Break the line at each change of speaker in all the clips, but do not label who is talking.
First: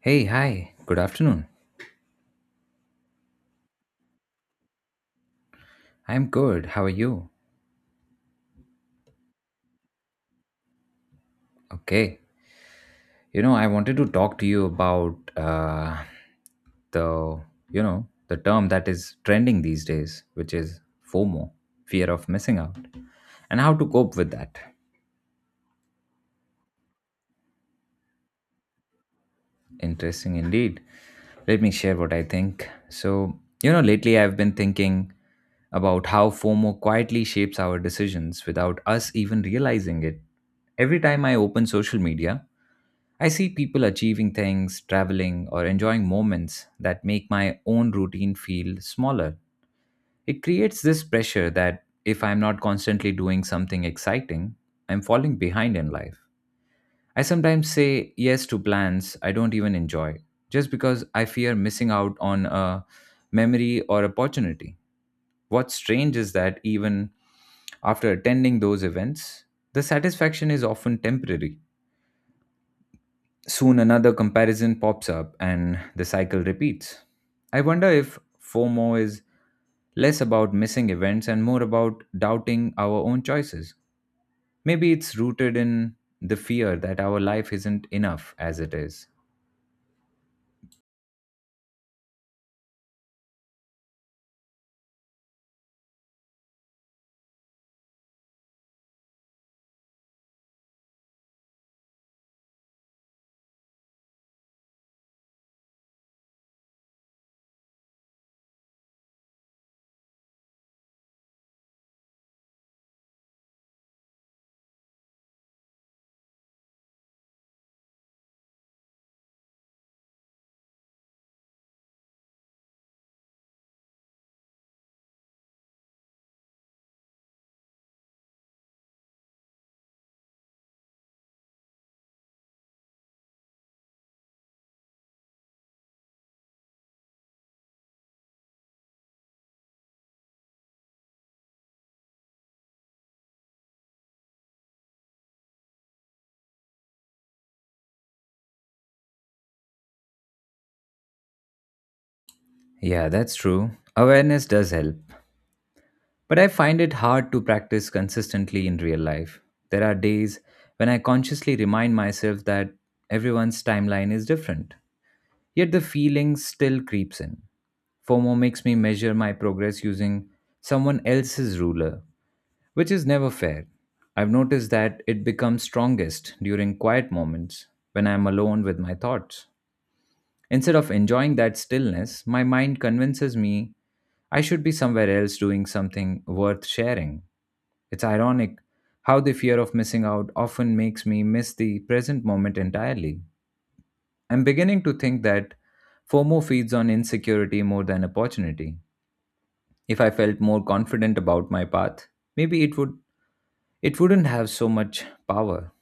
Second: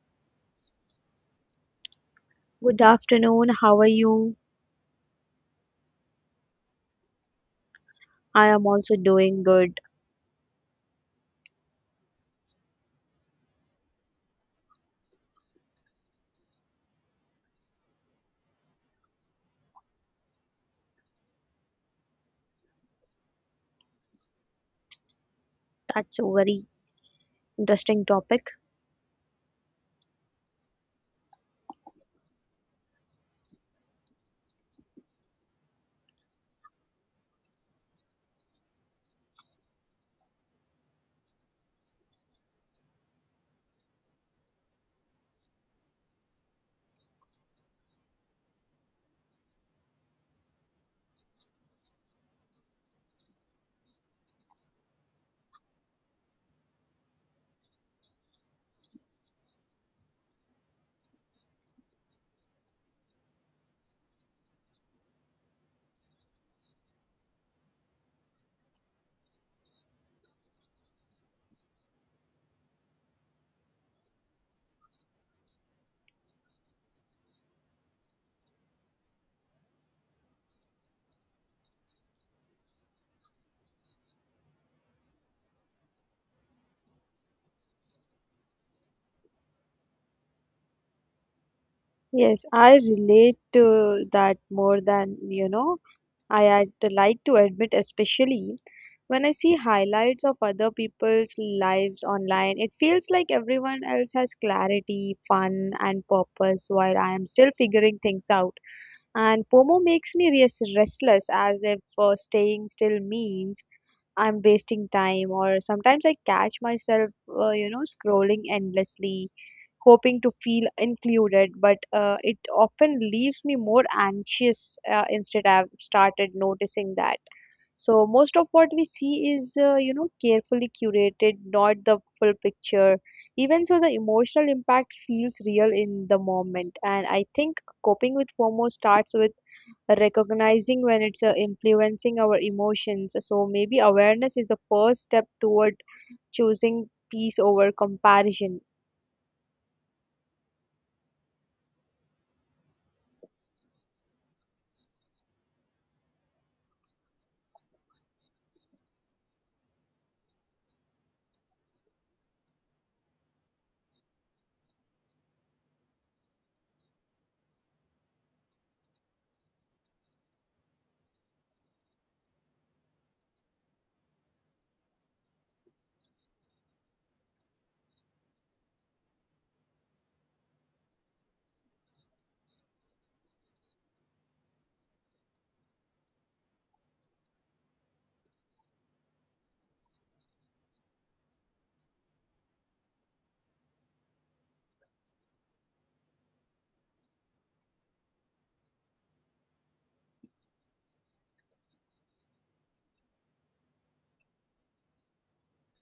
Hey, hi. Good afternoon.
Good afternoon. How are you?
I'm good. How are you?
I am also doing good.
Okay. I wanted to talk to you about the, the term that is trending these days, which is FOMO, fear of missing out, and how to cope with that.
That's a very interesting topic.
Interesting indeed. Let me share what I think. Lately I've been thinking about how FOMO quietly shapes our decisions without us even realizing it. Every time I open social media, I see people achieving things, traveling, or enjoying moments that make my own routine feel smaller. It creates this pressure that if I'm not constantly doing something exciting, I'm falling behind in life. I sometimes say yes to plans I don't even enjoy just because I fear missing out on a memory or opportunity. What's strange is that even after attending those events, the satisfaction is often temporary. Soon another comparison pops up and the cycle repeats. I wonder if FOMO is less about missing events and more about doubting our own choices. Maybe it's rooted in the fear that our life isn't enough as it is.
Yes, I relate to that more than you know. I had to like to admit, especially when I see highlights of other people's lives online, it feels like everyone else has clarity, fun, and purpose while I am still figuring things out. And FOMO makes me restless as if staying still means I'm wasting time, or sometimes I catch myself, scrolling endlessly, hoping to feel included, but it often leaves me more anxious. Instead, I've started noticing that. So most of what we see is, carefully curated, not the full picture. Even so, the emotional impact feels real in the moment, and I think coping with FOMO starts with recognizing when it's influencing our emotions. So maybe awareness is the first step toward choosing peace over comparison.
Yeah, that's true. Awareness does help, but I find it hard to practice consistently in real life. There are days when I consciously remind myself that everyone's timeline is different, yet the feeling still creeps in. FOMO makes me measure my progress using someone else's ruler, which is never fair. I've noticed that it becomes strongest during quiet moments when I'm alone with my thoughts. Instead of enjoying that stillness, my mind convinces me I should be somewhere else doing something worth sharing. It's ironic how the fear of missing out often makes me miss the present moment entirely. I'm beginning to think that FOMO feeds on insecurity more than opportunity. If I felt more confident about my path, maybe it wouldn't have so much power.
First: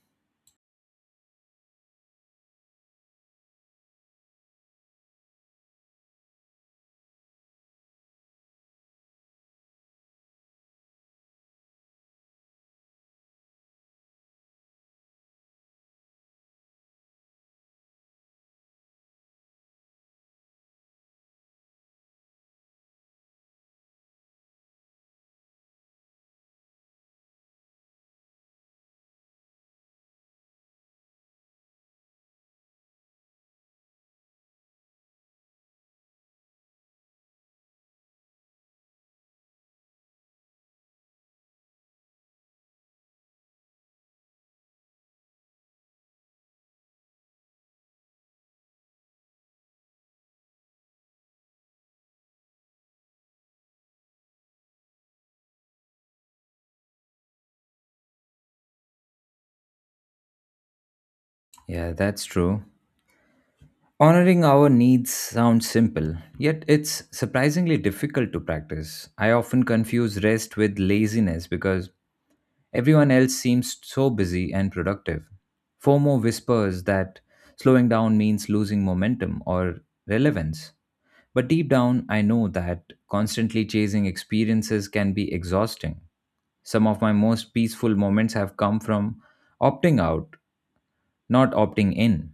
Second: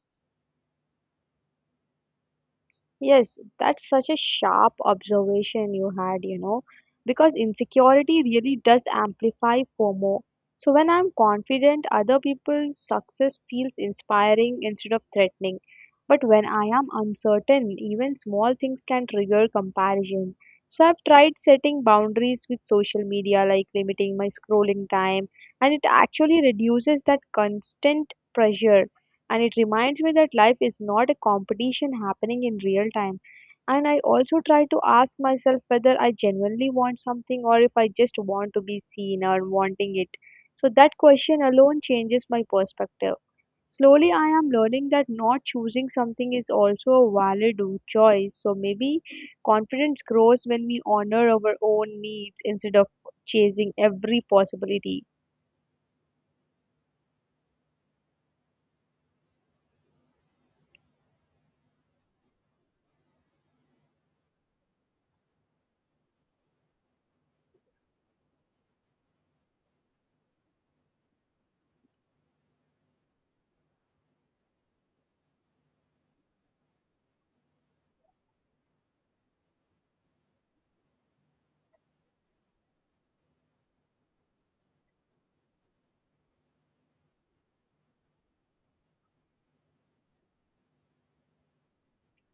Yes, that's such a sharp observation you had, you know, because insecurity really does amplify FOMO. So when I'm confident, other people's success feels inspiring instead of threatening. But when I am uncertain, even small things can trigger comparison. So I've tried setting boundaries with social media, like limiting my scrolling time, and it actually reduces that constant pressure, and it reminds me that life is not a competition happening in real time. And I also try to ask myself whether I genuinely want something or if I just want to be seen or wanting it. So that question alone changes my perspective. Slowly I am learning that not choosing something is also a valid choice. So maybe confidence grows when we honor our own needs instead of chasing every possibility.
Yeah, that's true. Honoring our needs sounds simple, yet it's surprisingly difficult to practice. I often confuse rest with laziness because everyone else seems so busy and productive. FOMO whispers that slowing down means losing momentum or relevance. But deep down, I know that constantly chasing experiences can be exhausting. Some of my most peaceful moments have come from opting out, not opting in.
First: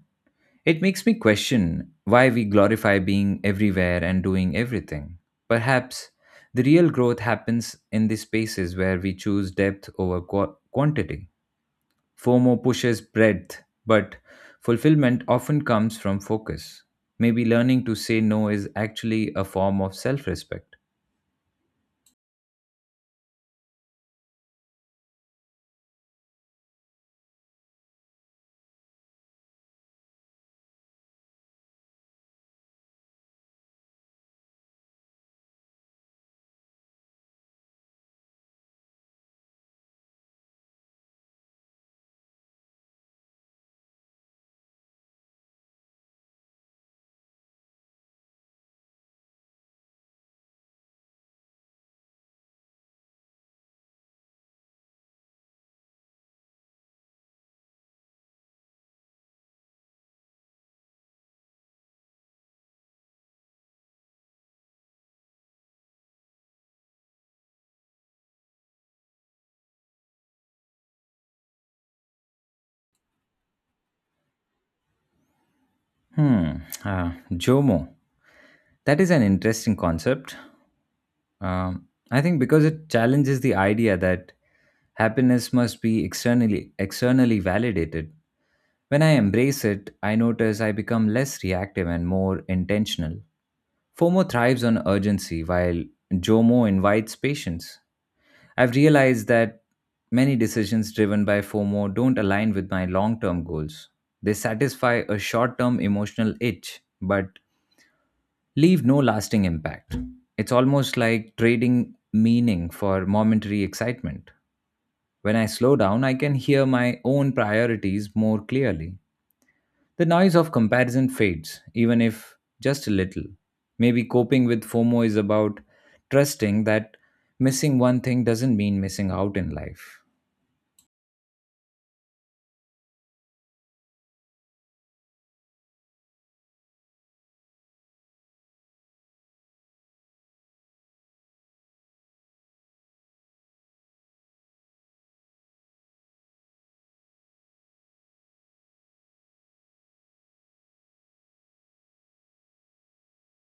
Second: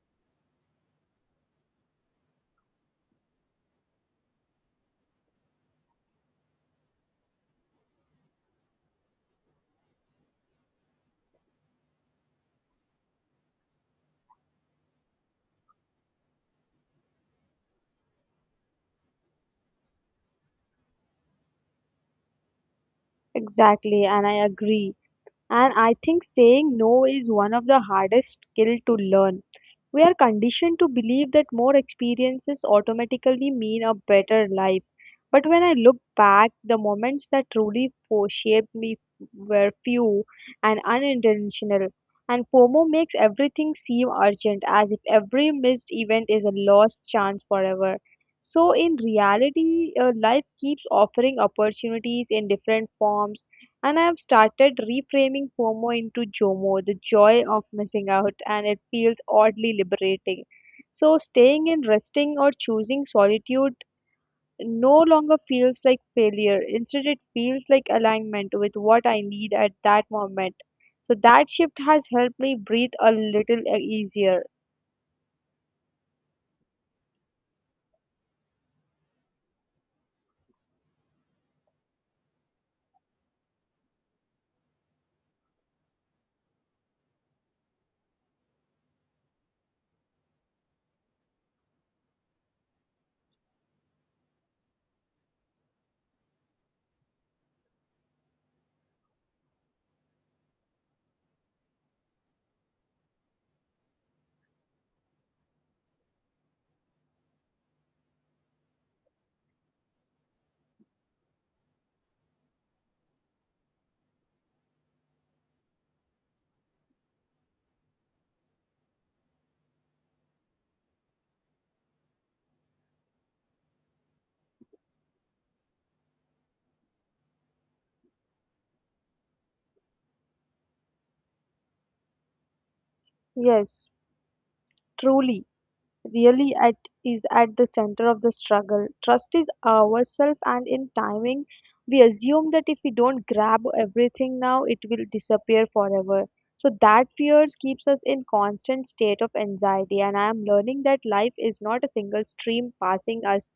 It makes me question why we glorify being everywhere and doing everything. Perhaps the real growth happens in the spaces where we choose depth over quantity. FOMO pushes breadth, but fulfillment often comes from focus. Maybe learning to say no is actually a form of self respect.
Exactly, and I agree. And I think saying no is one of the hardest skill to learn. We are conditioned to believe that more experiences automatically mean a better life. But when I look back, the moments that truly shaped me were few and unintentional. And FOMO makes everything seem urgent, as if every missed event is a lost chance forever. So, in reality, life keeps offering opportunities in different forms, and I have started reframing FOMO into JOMO, the joy of missing out, and it feels oddly liberating. So, staying in resting or choosing solitude no longer feels like failure. Instead, it feels like alignment with what I need at that moment. So, that shift has helped me breathe a little easier.
Hmm, Jomo. That is an interesting concept. I think because it challenges the idea that happiness must be externally validated. When I embrace it, I notice I become less reactive and more intentional. FOMO thrives on urgency while JOMO invites patience. I've realized that many decisions driven by FOMO don't align with my long-term goals. They satisfy a short-term emotional itch, but leave no lasting impact. It's almost like trading meaning for momentary excitement. When I slow down, I can hear my own priorities more clearly. The noise of comparison fades, even if just a little. Maybe coping with FOMO is about trusting that missing one thing doesn't mean missing out in life.
Yes, truly. Really at is at the center of the struggle. Trust is ourself and in timing. We assume that if we don't grab everything now, it will disappear forever. So that fears keeps us in constant state of anxiety. And I am learning that life is not a single stream passing us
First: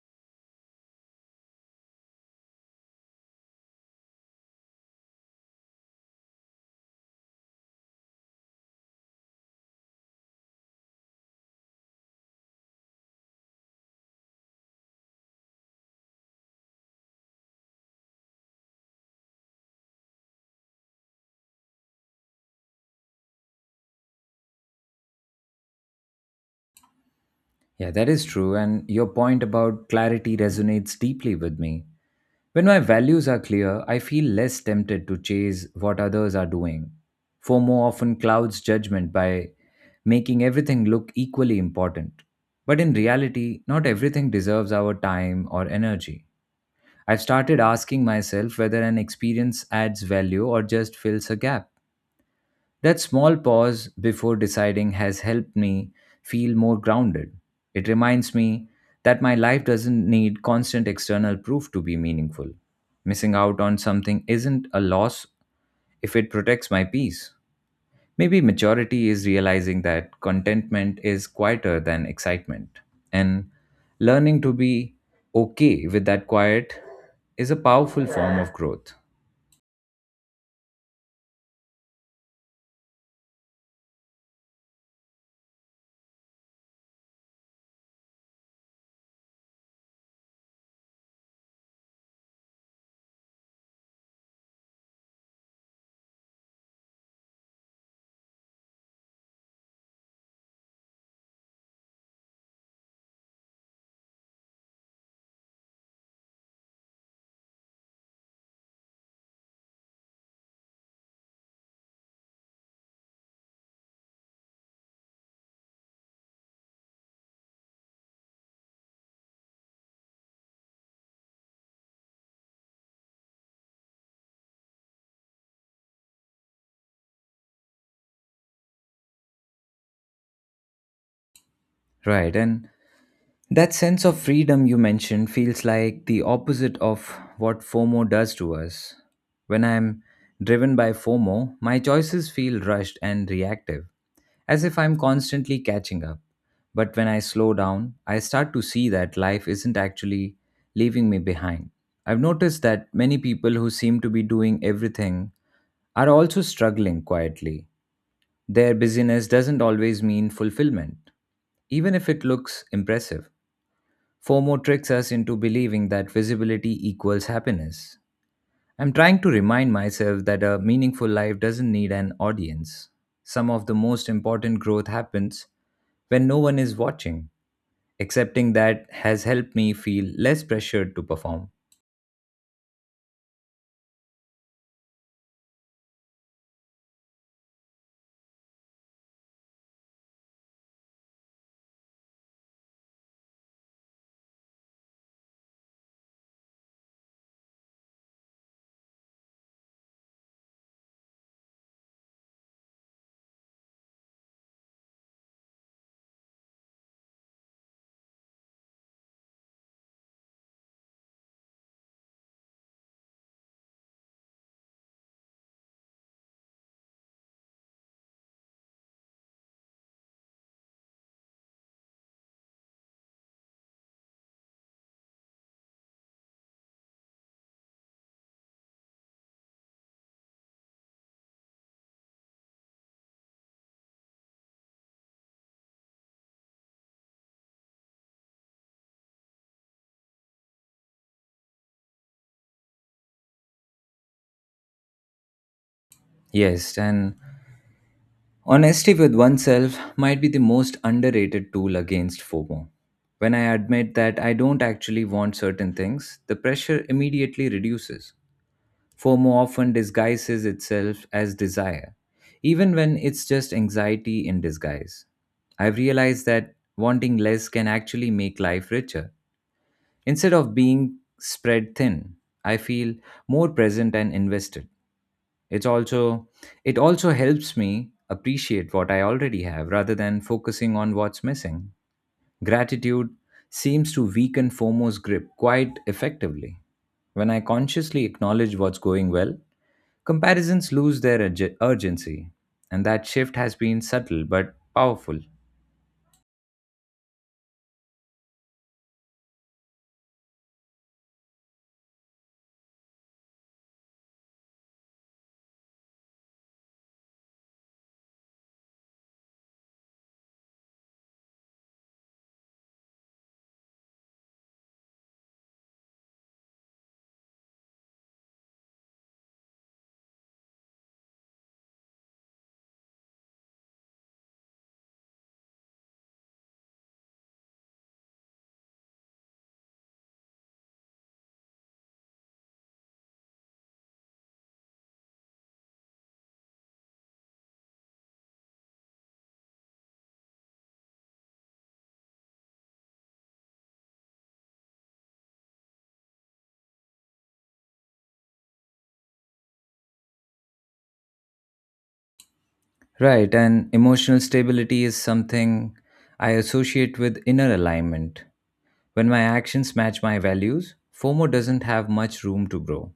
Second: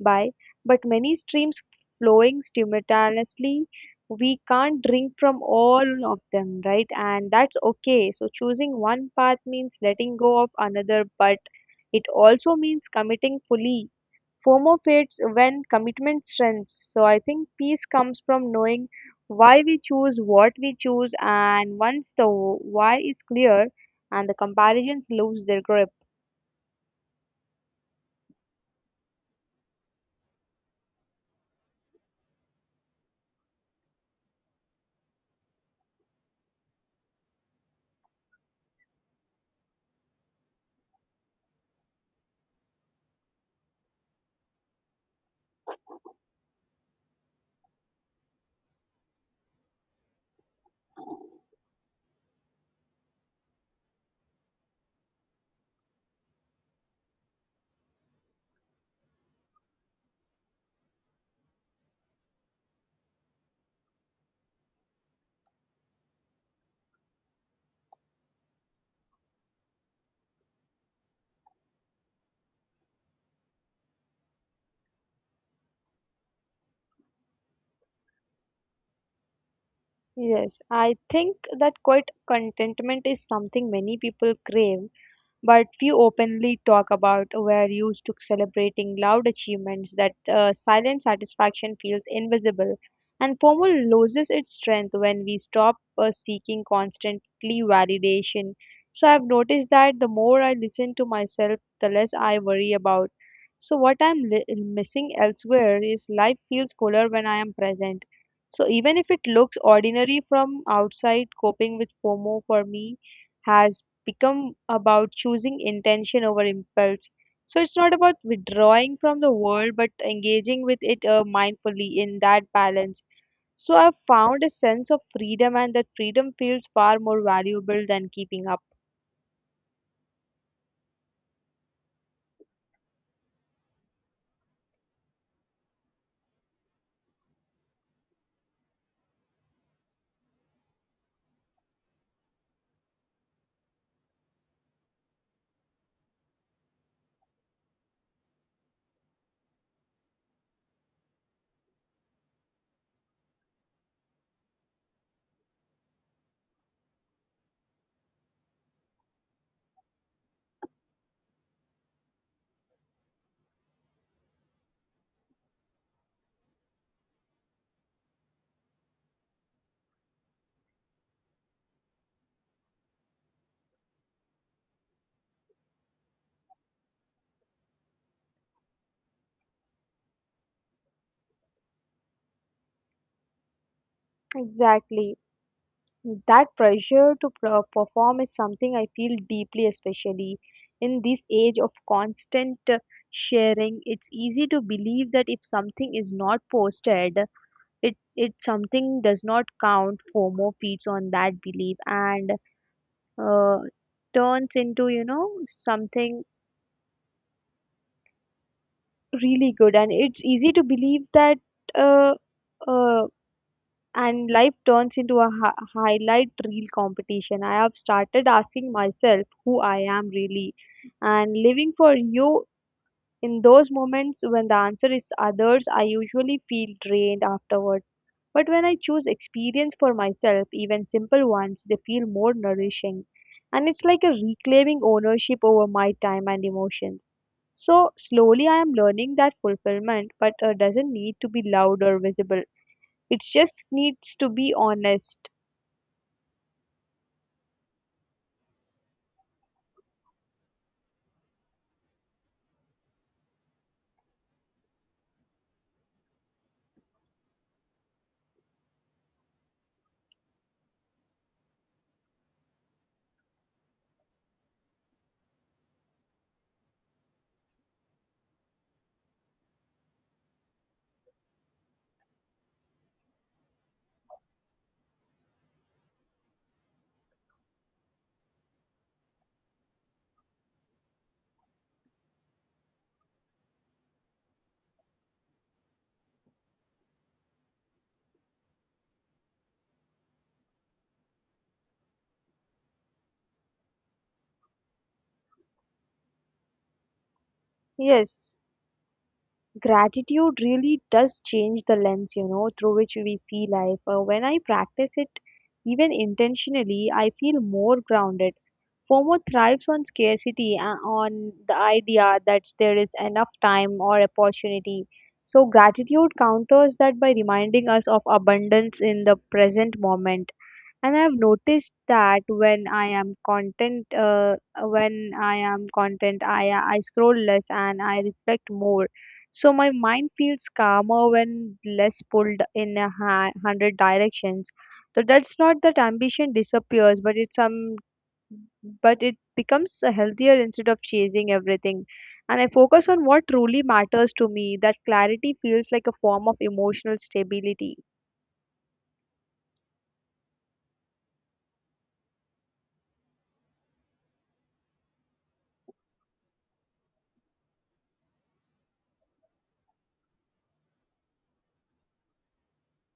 by, but many streams flowing simultaneously. We can't drink from all of them, right? And that's okay. So choosing one path means letting go of another, but it also means committing fully. FOMO fades when commitment strengthens. So I think peace comes from knowing why we choose what we choose, and once the why is clear, and the comparisons lose their grip.
Yeah, that is true. And your point about clarity resonates deeply with me. When my values are clear, I feel less tempted to chase what others are doing. FOMO often clouds judgment by making everything look equally important. But in reality, not everything deserves our time or energy. I've started asking myself whether an experience adds value or just fills a gap. That small pause before deciding has helped me feel more grounded. It reminds me that my life doesn't need constant external proof to be meaningful. Missing out on something isn't a loss if it protects my peace. Maybe maturity is realizing that contentment is quieter than excitement, and learning to be okay with that quiet is a powerful form of growth.
Yes, I think that quite contentment is something many people crave, but few openly talk about. We're used to celebrating loud achievements that silent satisfaction feels invisible. And FOMO loses its strength when we stop seeking constantly validation. So I've noticed that the more I listen to myself, the less I worry about. So what I'm missing elsewhere is life feels fuller when I am present. So even if it looks ordinary from outside, coping with FOMO for me has become about choosing intention over impulse. So it's not about withdrawing from the world, but engaging with it mindfully in that balance. So I've found a sense of freedom, and that freedom feels far more valuable than keeping up.
Right, and That sense of freedom you mentioned feels like the opposite of what FOMO does to us. When I'm driven by FOMO, my choices feel rushed and reactive, as if I'm constantly catching up. But when I slow down, I start to see that life isn't actually leaving me behind. I've noticed that many people who seem to be doing everything are also struggling quietly. Their busyness doesn't always mean fulfillment, even if it looks impressive. FOMO tricks us into believing that visibility equals happiness. I'm trying to remind myself that a meaningful life doesn't need an audience. Some of the most important growth happens when no one is watching. Accepting that has helped me feel less pressured to perform.
Exactly. That pressure to perform is something I feel deeply, especially in this age of constant sharing. It's easy to believe that if something is not posted, it something does not count. FOMO feeds on that belief, and uh, turns into you know something really good, and it's easy to believe that uh, uh, and life turns into a highlight reel competition. I have started asking myself who I am really and living for you. In those moments when the answer is others, I usually feel drained afterward. But when I choose experience for myself, even simple ones, they feel more nourishing. And it's like a reclaiming ownership over my time and emotions. So slowly I am learning that fulfillment, but doesn't need to be loud or visible. It just needs to be honest.
Yes, and honesty with oneself might be the most underrated tool against FOMO. When I admit that I don't actually want certain things, the pressure immediately reduces. FOMO often disguises itself as desire, even when it's just anxiety in disguise. I've realized that wanting less can actually make life richer. Instead of being spread thin, I feel more present and invested. It's also it also helps me appreciate what I already have rather than focusing on what's missing. Gratitude seems to weaken FOMO's grip quite effectively. When I consciously acknowledge what's going well, comparisons lose their urgency, and that shift has been subtle but powerful.
Yes. Gratitude really does change the lens, you know, through which we see life. When I practice it even intentionally, I feel more grounded. FOMO thrives on scarcity, on the idea that there is enough time or opportunity. So gratitude counters that by reminding us of abundance in the present moment. And I've noticed that when I am content, uh, when i am content i i scroll less and I reflect more. So my mind feels calmer when less pulled in a hundred directions. So that's not that ambition disappears, but it becomes healthier. Instead of chasing everything, and I focus on what truly matters to me. That clarity feels like a form of emotional stability.
Right, and emotional stability is something I associate with inner alignment. When my actions match my values, FOMO doesn't have much room to grow.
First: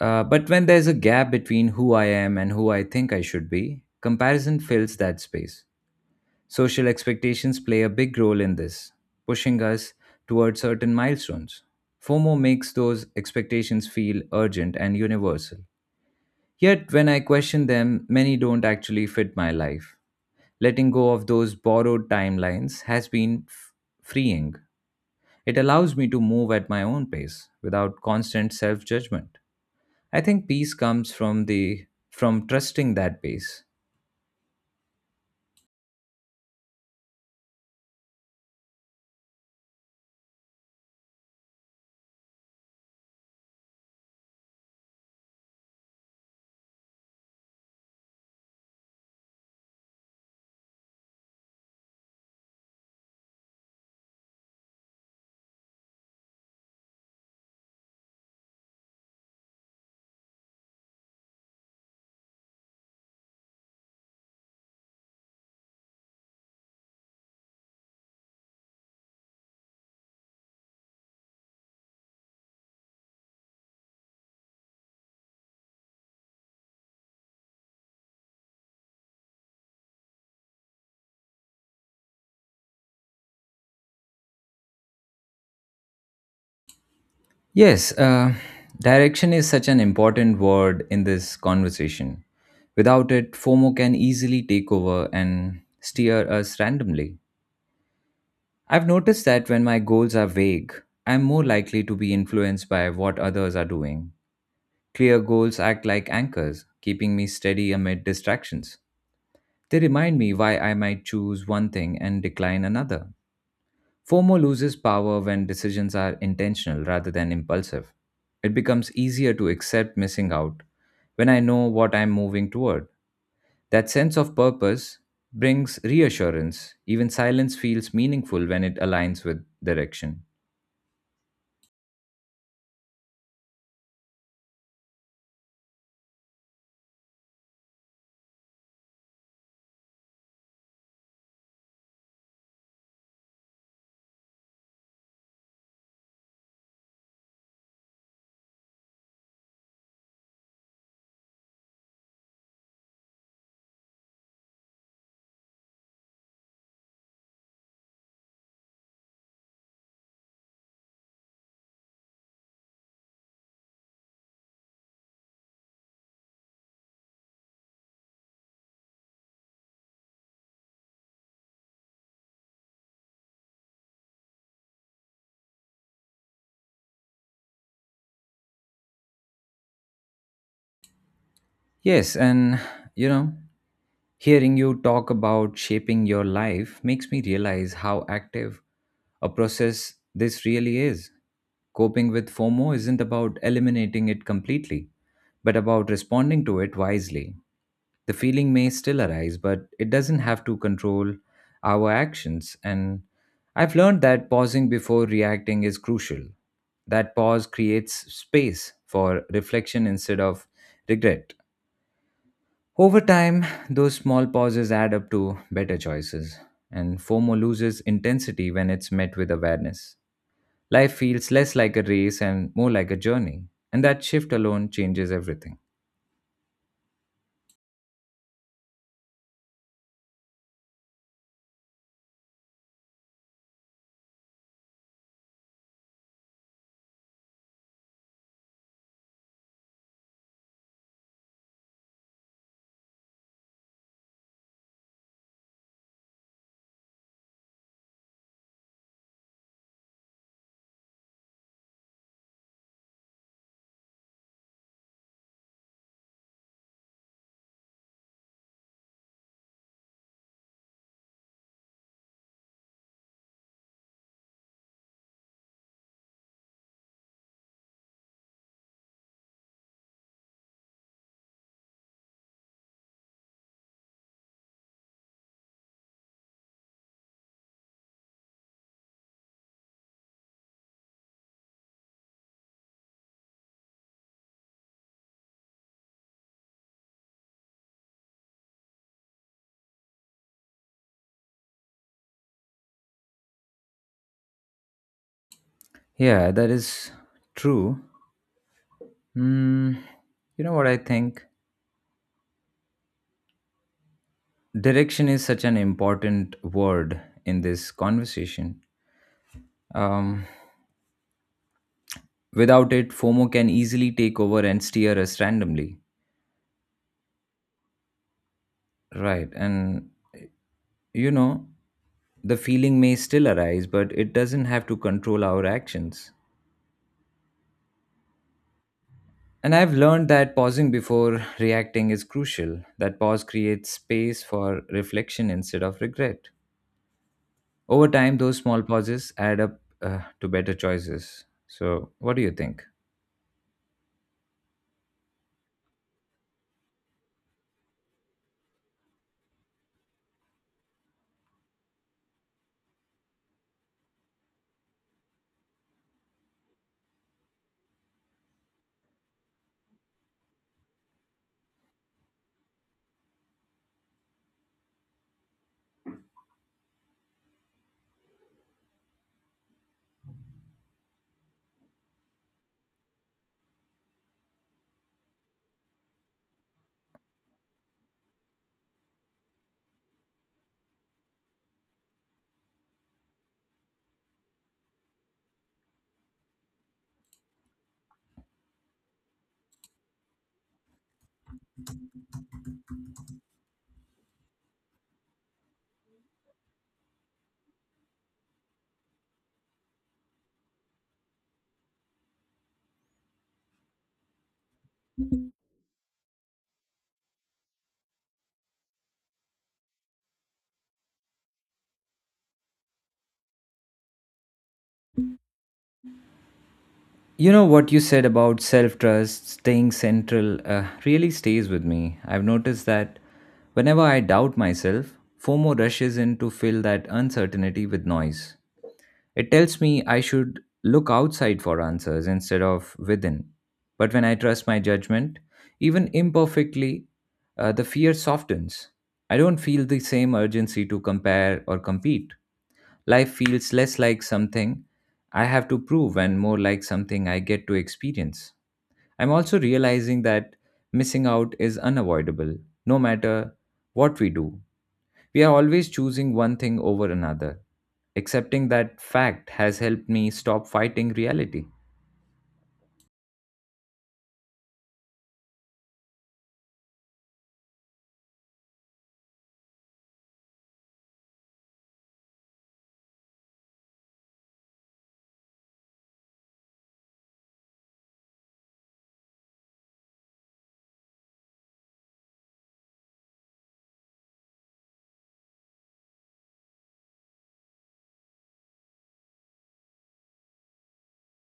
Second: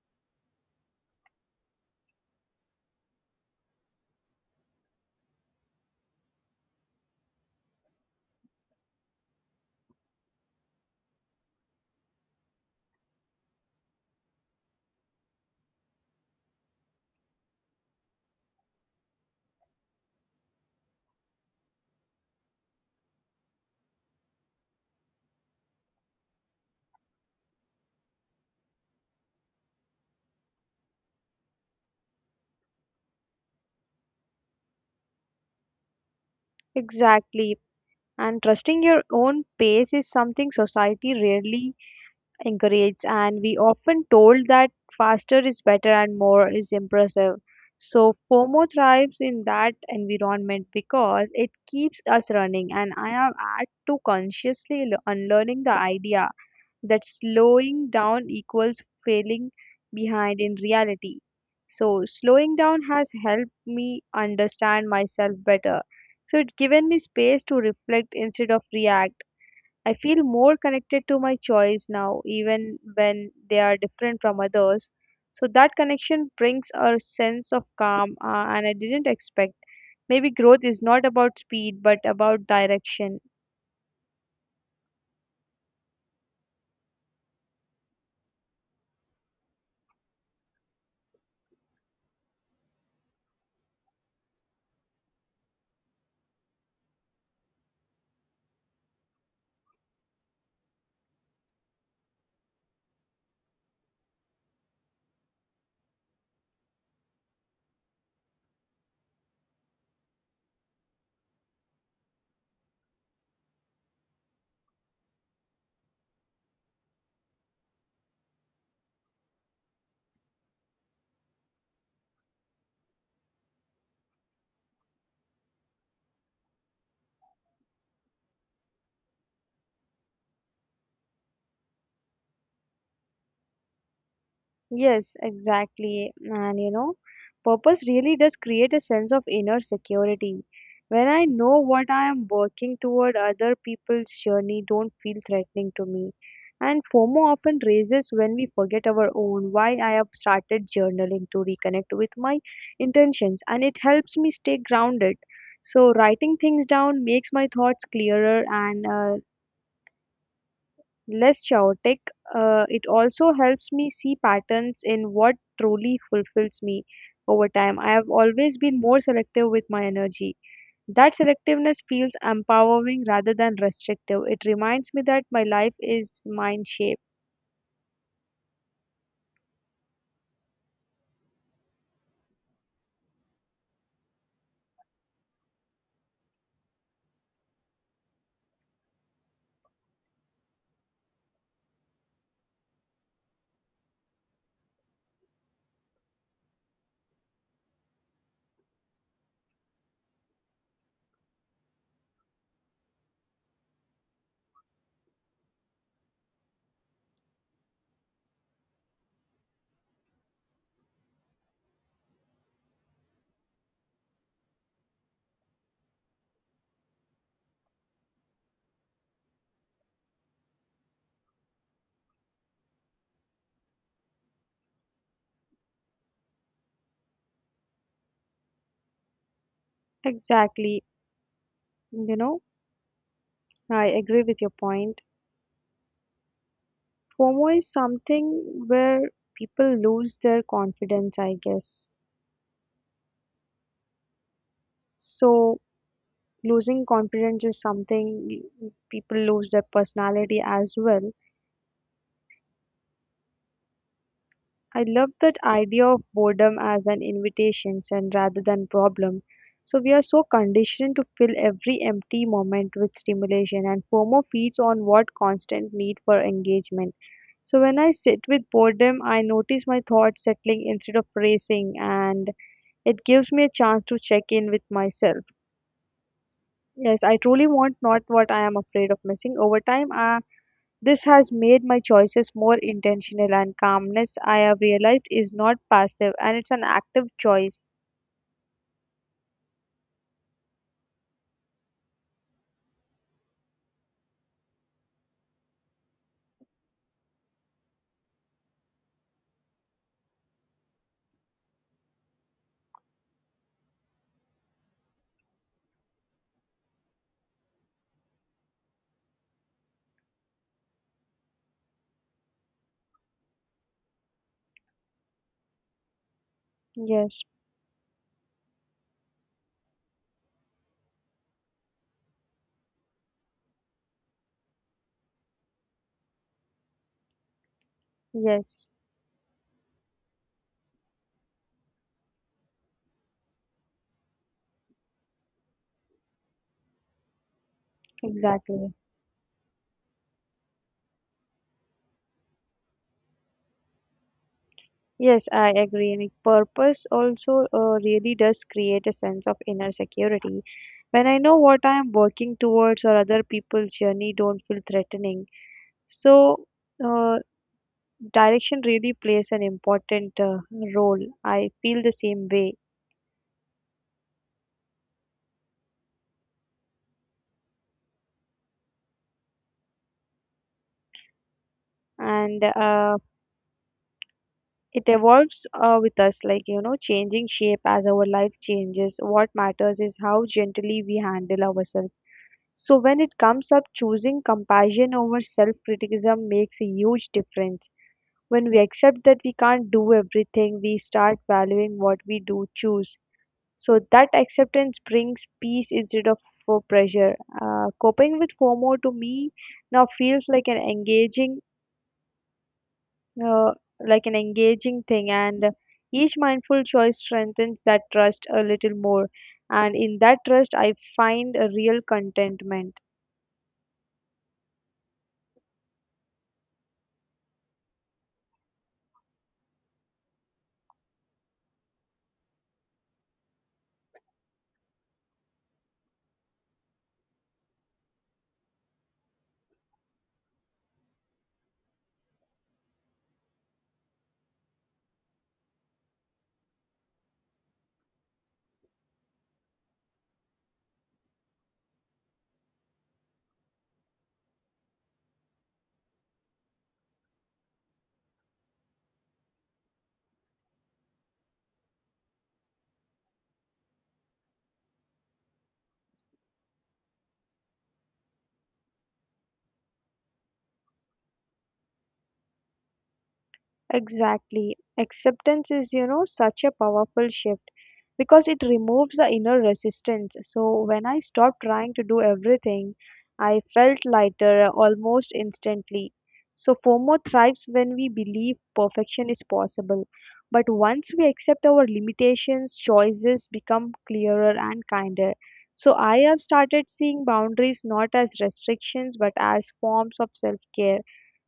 But when there's a gap between who I am and who I think I should be, comparison fills that space. Social expectations play a big role in this, pushing us toward certain milestones. FOMO makes those expectations feel urgent and universal. Yet, when I question them, many don't actually fit my life. Letting go of those borrowed timelines has been freeing. It allows me to move at my own pace without constant self judgment. I think peace comes from the from trusting that pace.
Exactly. And trusting your own pace is something society rarely encourages, and we often told that faster is better and more is impressive. So FOMO thrives in that environment because it keeps us running, and I am at to consciously unlearning the idea that slowing down equals failing behind in reality. So, slowing down has helped me understand myself better. So, it's given me space to reflect instead of react. I feel more connected to my choice now, even when they are different from others. So, that connection brings a sense of calm, and I didn't expect. Maybe growth is not about speed but about direction.
Yes, uh, direction is such an important word in this conversation. Without it, FOMO can easily take over and steer us randomly. I've noticed that when my goals are vague, I'm more likely to be influenced by what others are doing. Clear goals act like anchors, keeping me steady amid distractions. They remind me why I might choose one thing and decline another. FOMO loses power when decisions are intentional rather than impulsive. It becomes easier to accept missing out when I know what I'm moving toward. That sense of purpose brings reassurance. Even silence feels meaningful when it aligns with direction.
Yes, exactly. And you know, purpose really does create a sense of inner security. When I know what I am working toward, other people's journey don't feel threatening to me. And FOMO often raises when we forget our own. Why I have started journaling to reconnect with my intentions, and it helps me stay grounded. So writing things down makes my thoughts clearer and less chaotic. It also helps me see patterns in what truly fulfills me over time. I have always been more selective with my energy. That selectiveness feels empowering rather than restrictive. It reminds me that my life is mind shaped.
Yes, and you know, Hearing you talk about shaping your life makes me realize how active a process this really is. Coping with FOMO isn't about eliminating it completely, but about responding to it wisely. The feeling may still arise, but it doesn't have to control our actions. And I've learned that pausing before reacting is crucial. That pause creates space for reflection instead of regret. Over time, those small pauses add up to better choices, and FOMO loses intensity when it's met with awareness. Life feels less like a race and more like a journey, and that shift alone changes everything.
Exactly. You know, I agree with your point. FOMO is something where people lose their confidence, I guess. So, losing confidence is something people lose their personality as well. I love that idea of boredom as an invitation and rather than problem. So we are so conditioned to fill every empty moment with stimulation, and FOMO feeds on what constant need for engagement. So when I sit with boredom, I notice my thoughts settling instead of racing. And it gives me a chance to check in with myself. Yes, I truly want not what I am afraid of missing over time. I. This has made my choices more intentional, and calmness I have realized is not passive and it's an active choice.
Yeah, that is true. Hmm, you know what I think? Direction is such an important word in this conversation. Um, without it, FOMO can easily take over and steer us randomly.
Yes,
Right, and you know, The feeling may still arise, but it doesn't have to control our actions.
yes,
And I've learned that pausing before reacting is crucial, that pause creates space for reflection instead of regret. Over time, those small
exactly.
pauses add up to better choices. So, what do you think?
Yes, I agree. And purpose also really does create a sense of inner security. When I know what I am working towards or other people's journey don't feel threatening. So, uh, direction really plays an important role. I feel the same way. And it evolves with us, like you know, changing shape as our life changes. What matters is how gently we handle ourselves. So when it comes up, choosing compassion over self criticism makes a huge difference. When we accept that we can't do everything, we start valuing what we do choose. So that acceptance brings peace instead of for pressure. Coping with FOMO to me now feels like an engaging uh, thing, and each mindful choice strengthens that trust a little more. And in that trust I find a real contentment.
You know what you said about self trust, staying central, really stays with me. I've noticed that whenever I doubt myself, FOMO rushes in to fill that uncertainty with noise. It tells me I should look outside for answers instead of within. But when I trust my judgment, even imperfectly, the fear softens. I don't feel the same urgency to compare or compete. Life feels less like something I have to prove and more like something I get to experience. I'm also realizing that missing out is unavoidable, no matter what we do. We are always choosing one thing over another. Accepting that fact has helped me stop fighting reality.
Exactly. Acceptance is, you know, such a powerful shift because it removes the inner resistance. So when I stopped trying to do everything, I felt lighter almost instantly. So FOMO thrives when we believe perfection is possible. But once we accept our limitations, choices become clearer and kinder. So I have started seeing boundaries not as restrictions but as forms of self-care.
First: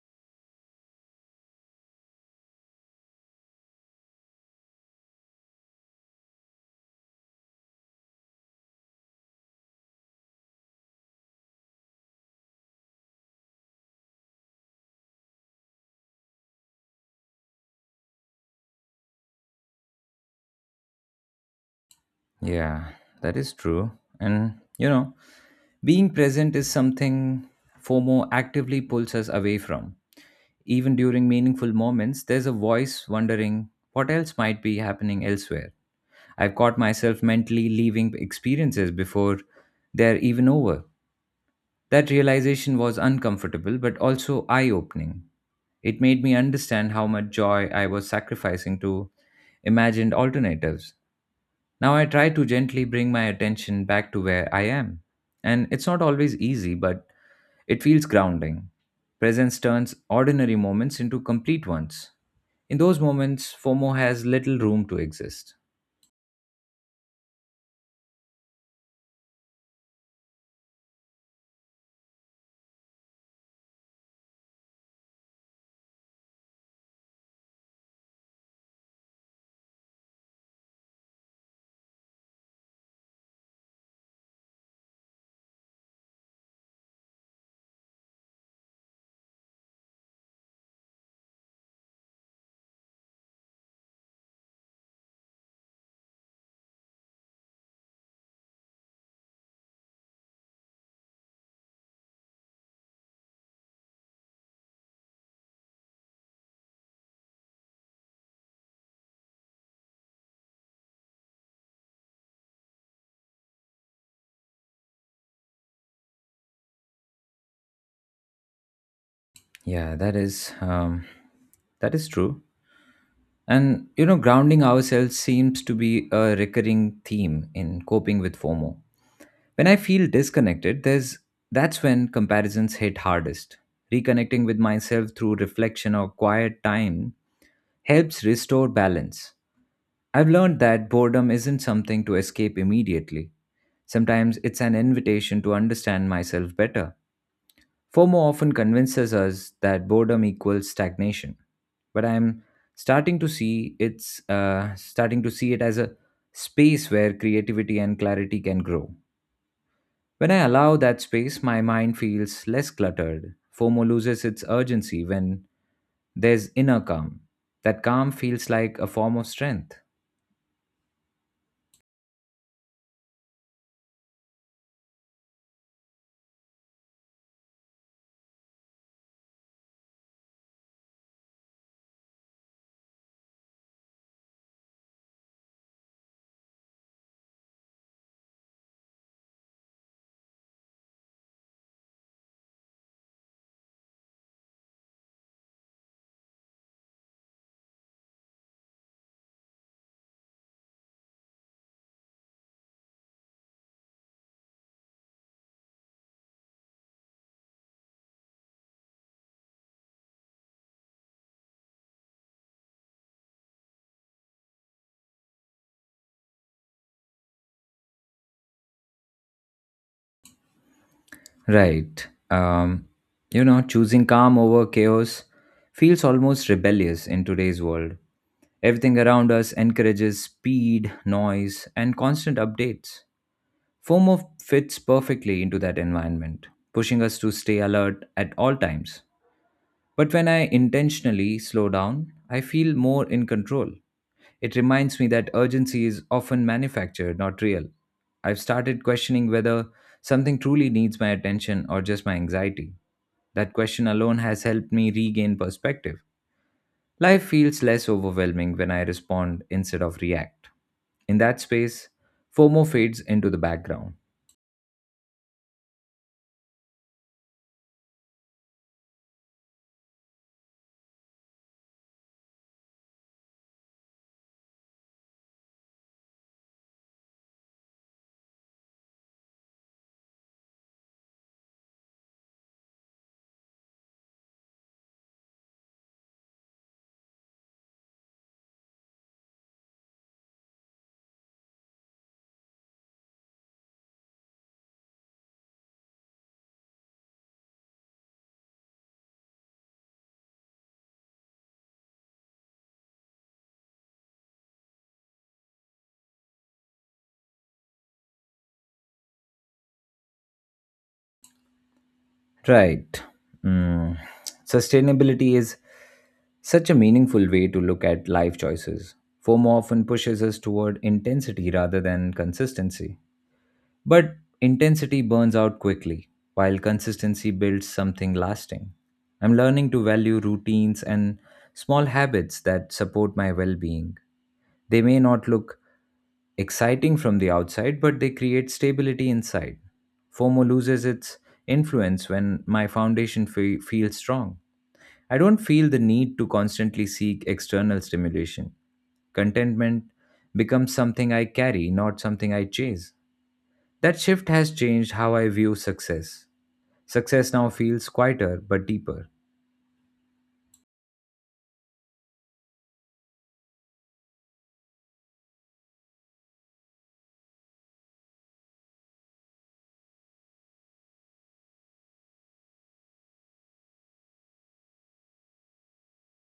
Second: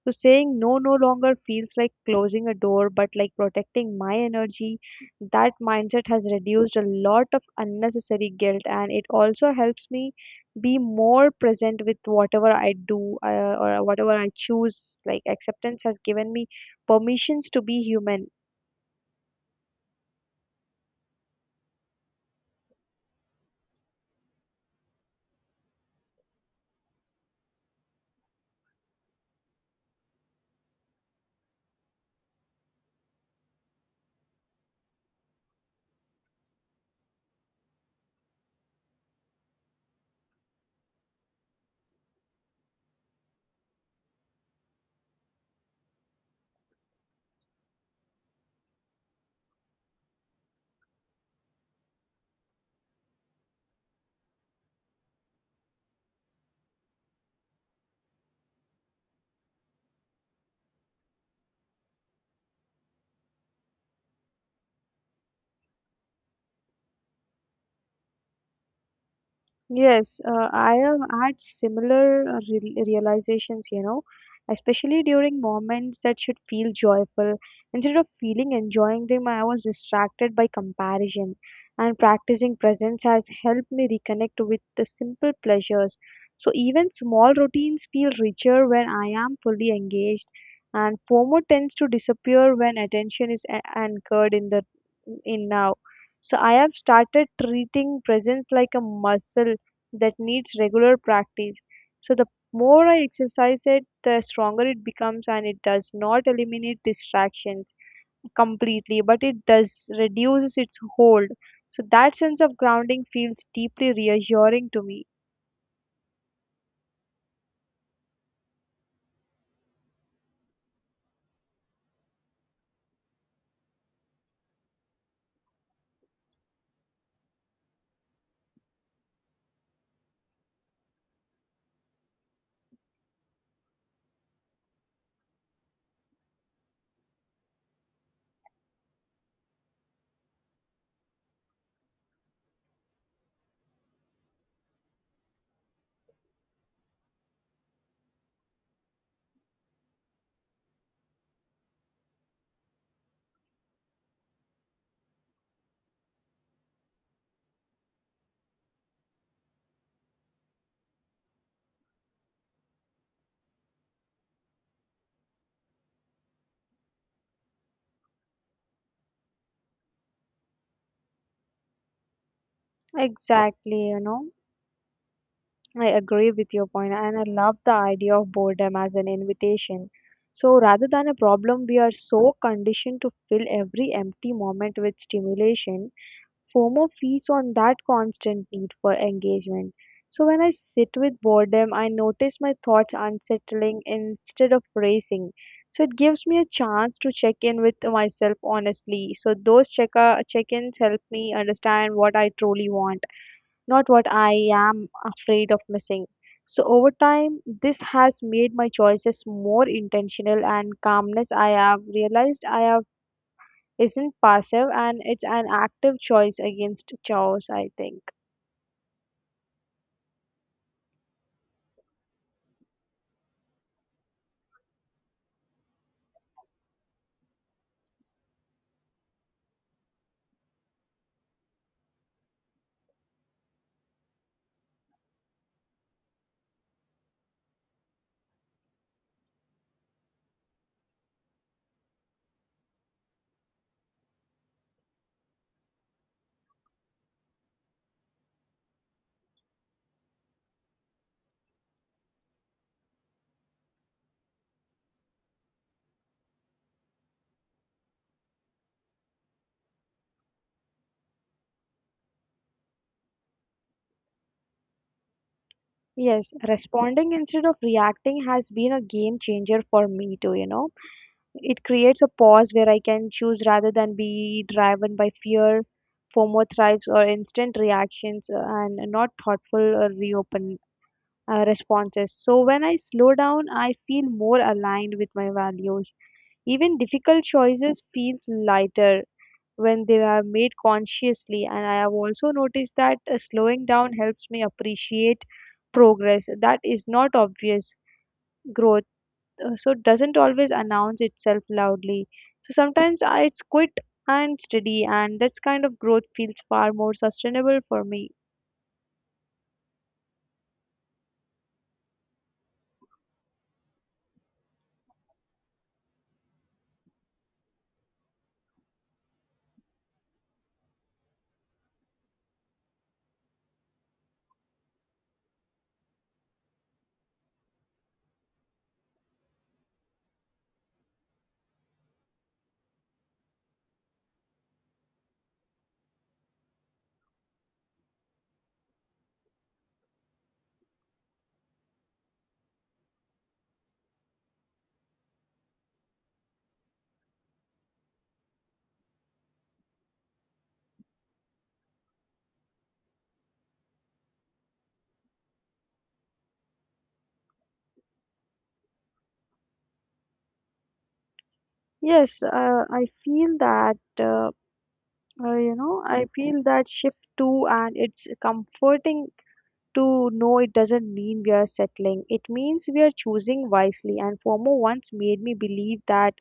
So saying no no longer feels like closing a door, but like protecting my energy. That mindset has reduced a lot of unnecessary guilt, and it also helps me be more present with whatever I do or whatever I choose. Like acceptance has given me permissions to be human.
Yeah, that is true. And, you know, Being present is something FOMO actively pulls us away from. Even during meaningful moments, there's a voice wondering what else might be happening elsewhere. I've caught myself mentally leaving experiences before they're even over. That realization was uncomfortable but also eye opening. It made me understand how much joy I was sacrificing to imagined alternatives. Now I try to gently bring my attention back to where I am. And it's not always easy, but it feels grounding. Presence turns ordinary moments into complete ones. In those moments, FOMO has little room to exist.
Yes, I have had similar re realizations, you know, especially during moments that should feel joyful. Instead of feeling enjoying them, I was distracted by comparison, and practicing presence has helped me reconnect with the simple pleasures. So even small routines feel richer when I am fully engaged, and FOMO tends to disappear when attention is a anchored in the in now. So I have started treating presence like a muscle that needs regular practice. So the more I exercise it, the stronger it becomes, and it does not eliminate distractions completely, but it does reduces its hold. So that sense of grounding feels deeply reassuring to me.
Yeah, that is um, that is true. And you know, grounding ourselves seems to be a recurring theme in coping with FOMO. When I feel disconnected, there's that's when comparisons hit hardest. Reconnecting with myself through reflection or quiet time helps restore balance. I've learned that boredom isn't something to escape immediately. Sometimes it's an invitation to understand myself better. FOMO often convinces us that boredom equals stagnation, but I'm starting to see it's starting to see it as a space where creativity and clarity can grow. When I allow that space, my mind feels less cluttered. FOMO loses its urgency when there's inner calm. That calm feels like a form of strength.
Exactly, you know, I agree with your point, and I love the idea of boredom as an invitation. So rather than a problem, we are so conditioned to fill every empty moment with stimulation. FOMO feeds on that constant need for engagement. So when I sit with boredom, I notice my thoughts unsettling instead of racing. So it gives me a chance to check in with myself honestly. So those check-ins help me understand what I truly want, not what I am afraid of missing. So over time, this has made my choices more intentional and calmness. I have realized I have isn't passive and it's an active choice against chaos, I think.
Right. You know, choosing calm over chaos feels almost rebellious in today's world. Everything around us encourages speed, noise, and constant updates. FOMO fits perfectly into that environment, pushing us to stay alert at all times. But when I intentionally slow down, I feel more in control. It reminds me that urgency is often manufactured, not real. I've started questioning whether something truly needs my attention or just my anxiety. That question alone has helped me regain perspective. Life feels less overwhelming when I respond instead of react. In that space, FOMO fades into the background.
Yes, responding instead of reacting has been a game changer for me too, you know. It creates a pause where I can choose rather than be driven by fear. FOMO thrives, or instant reactions and not thoughtful or reopen responses. So when I slow down, I feel more aligned with my values. Even difficult choices feels lighter when they are made consciously. And I have also noticed that slowing down helps me appreciate progress that is not obvious growth. So doesn't always announce itself loudly. So sometimes I, it's quit and steady, and that kind of growth feels far more sustainable for me.
Right. Mm. Sustainability is such a meaningful way to look at life choices. FOMO often pushes us toward intensity rather than consistency. But intensity burns out quickly, while consistency builds something lasting. I'm learning to value routines and small habits that support my well being. They may not look exciting from the outside, but they create stability inside. FOMO loses its influence when my foundation feels strong. I don't feel the need to constantly seek external stimulation. Contentment becomes something I carry, not something I chase. That shift has changed how I view success. Success now feels quieter but deeper.
Yes, I feel that you know, I feel that shift too, and it's comforting to no it doesn't mean we are settling. It means we are choosing wisely. And FOMO once made me believe that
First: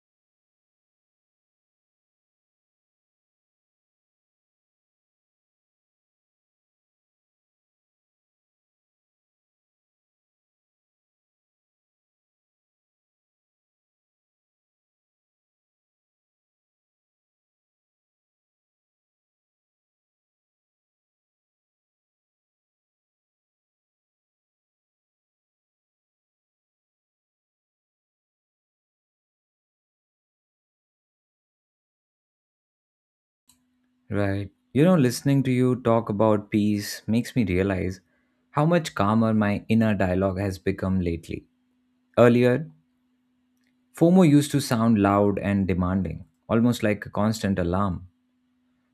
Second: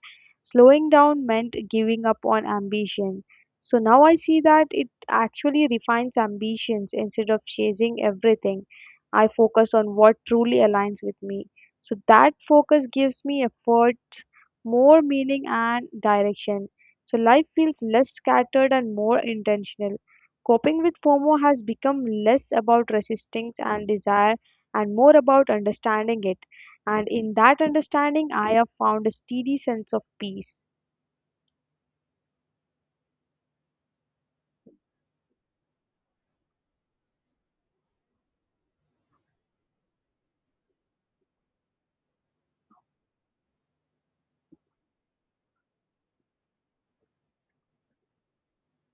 slowing down meant giving up on ambition. So now I see that it actually refines ambitions. Instead of chasing everything, I focus on what truly aligns with me. So that focus gives me efforts more meaning and direction. So life feels less scattered and more intentional. Coping with FOMO has become less about resisting and desire, and more about understanding it. And in that understanding, I have found a steady sense of peace.
Right. You know, listening to you talk about peace makes me realize how much calmer my inner dialogue has become lately. Earlier, FOMO used to sound loud and demanding, almost like a constant alarm.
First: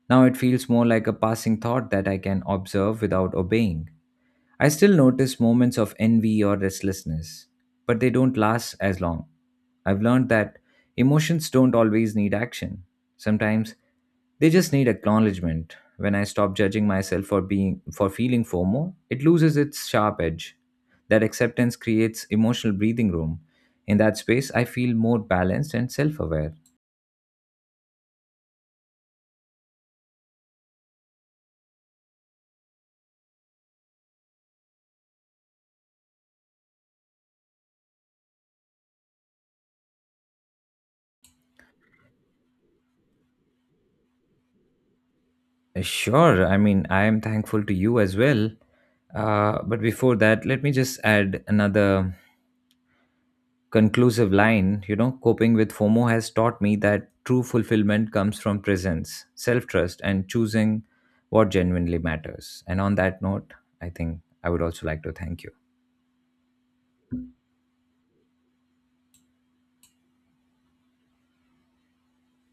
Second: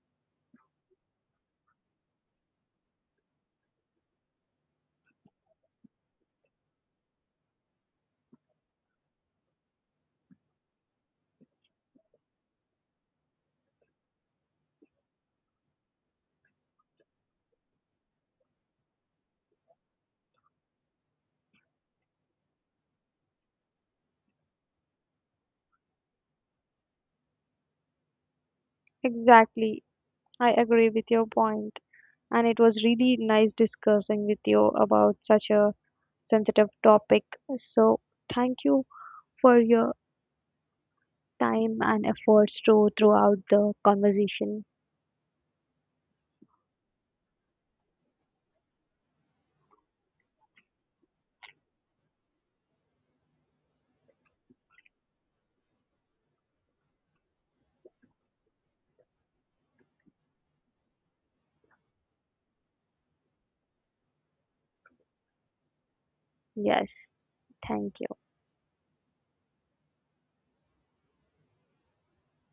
Now it feels more like a passing thought that I can observe without obeying. I still notice moments of envy or restlessness, but they don't last as long. I've learned that emotions don't always need action. Sometimes they just need acknowledgement. When I stop judging myself for being for feeling FOMO, it loses its sharp edge. That acceptance creates emotional breathing room. In that space, I feel more balanced and self-aware.
Exactly. I agree with your point. And it was really nice discussing with you about such a sensitive topic. So, thank you for your time and efforts to throughout the conversation.
Sure, I mean, I am thankful to you as well. But before that, let me just add another conclusive line, you know, coping with FOMO has taught me that true fulfillment comes from presence, self trust, and choosing what genuinely matters. And on that note, I think I would also like to thank you.
Yes. Thank you.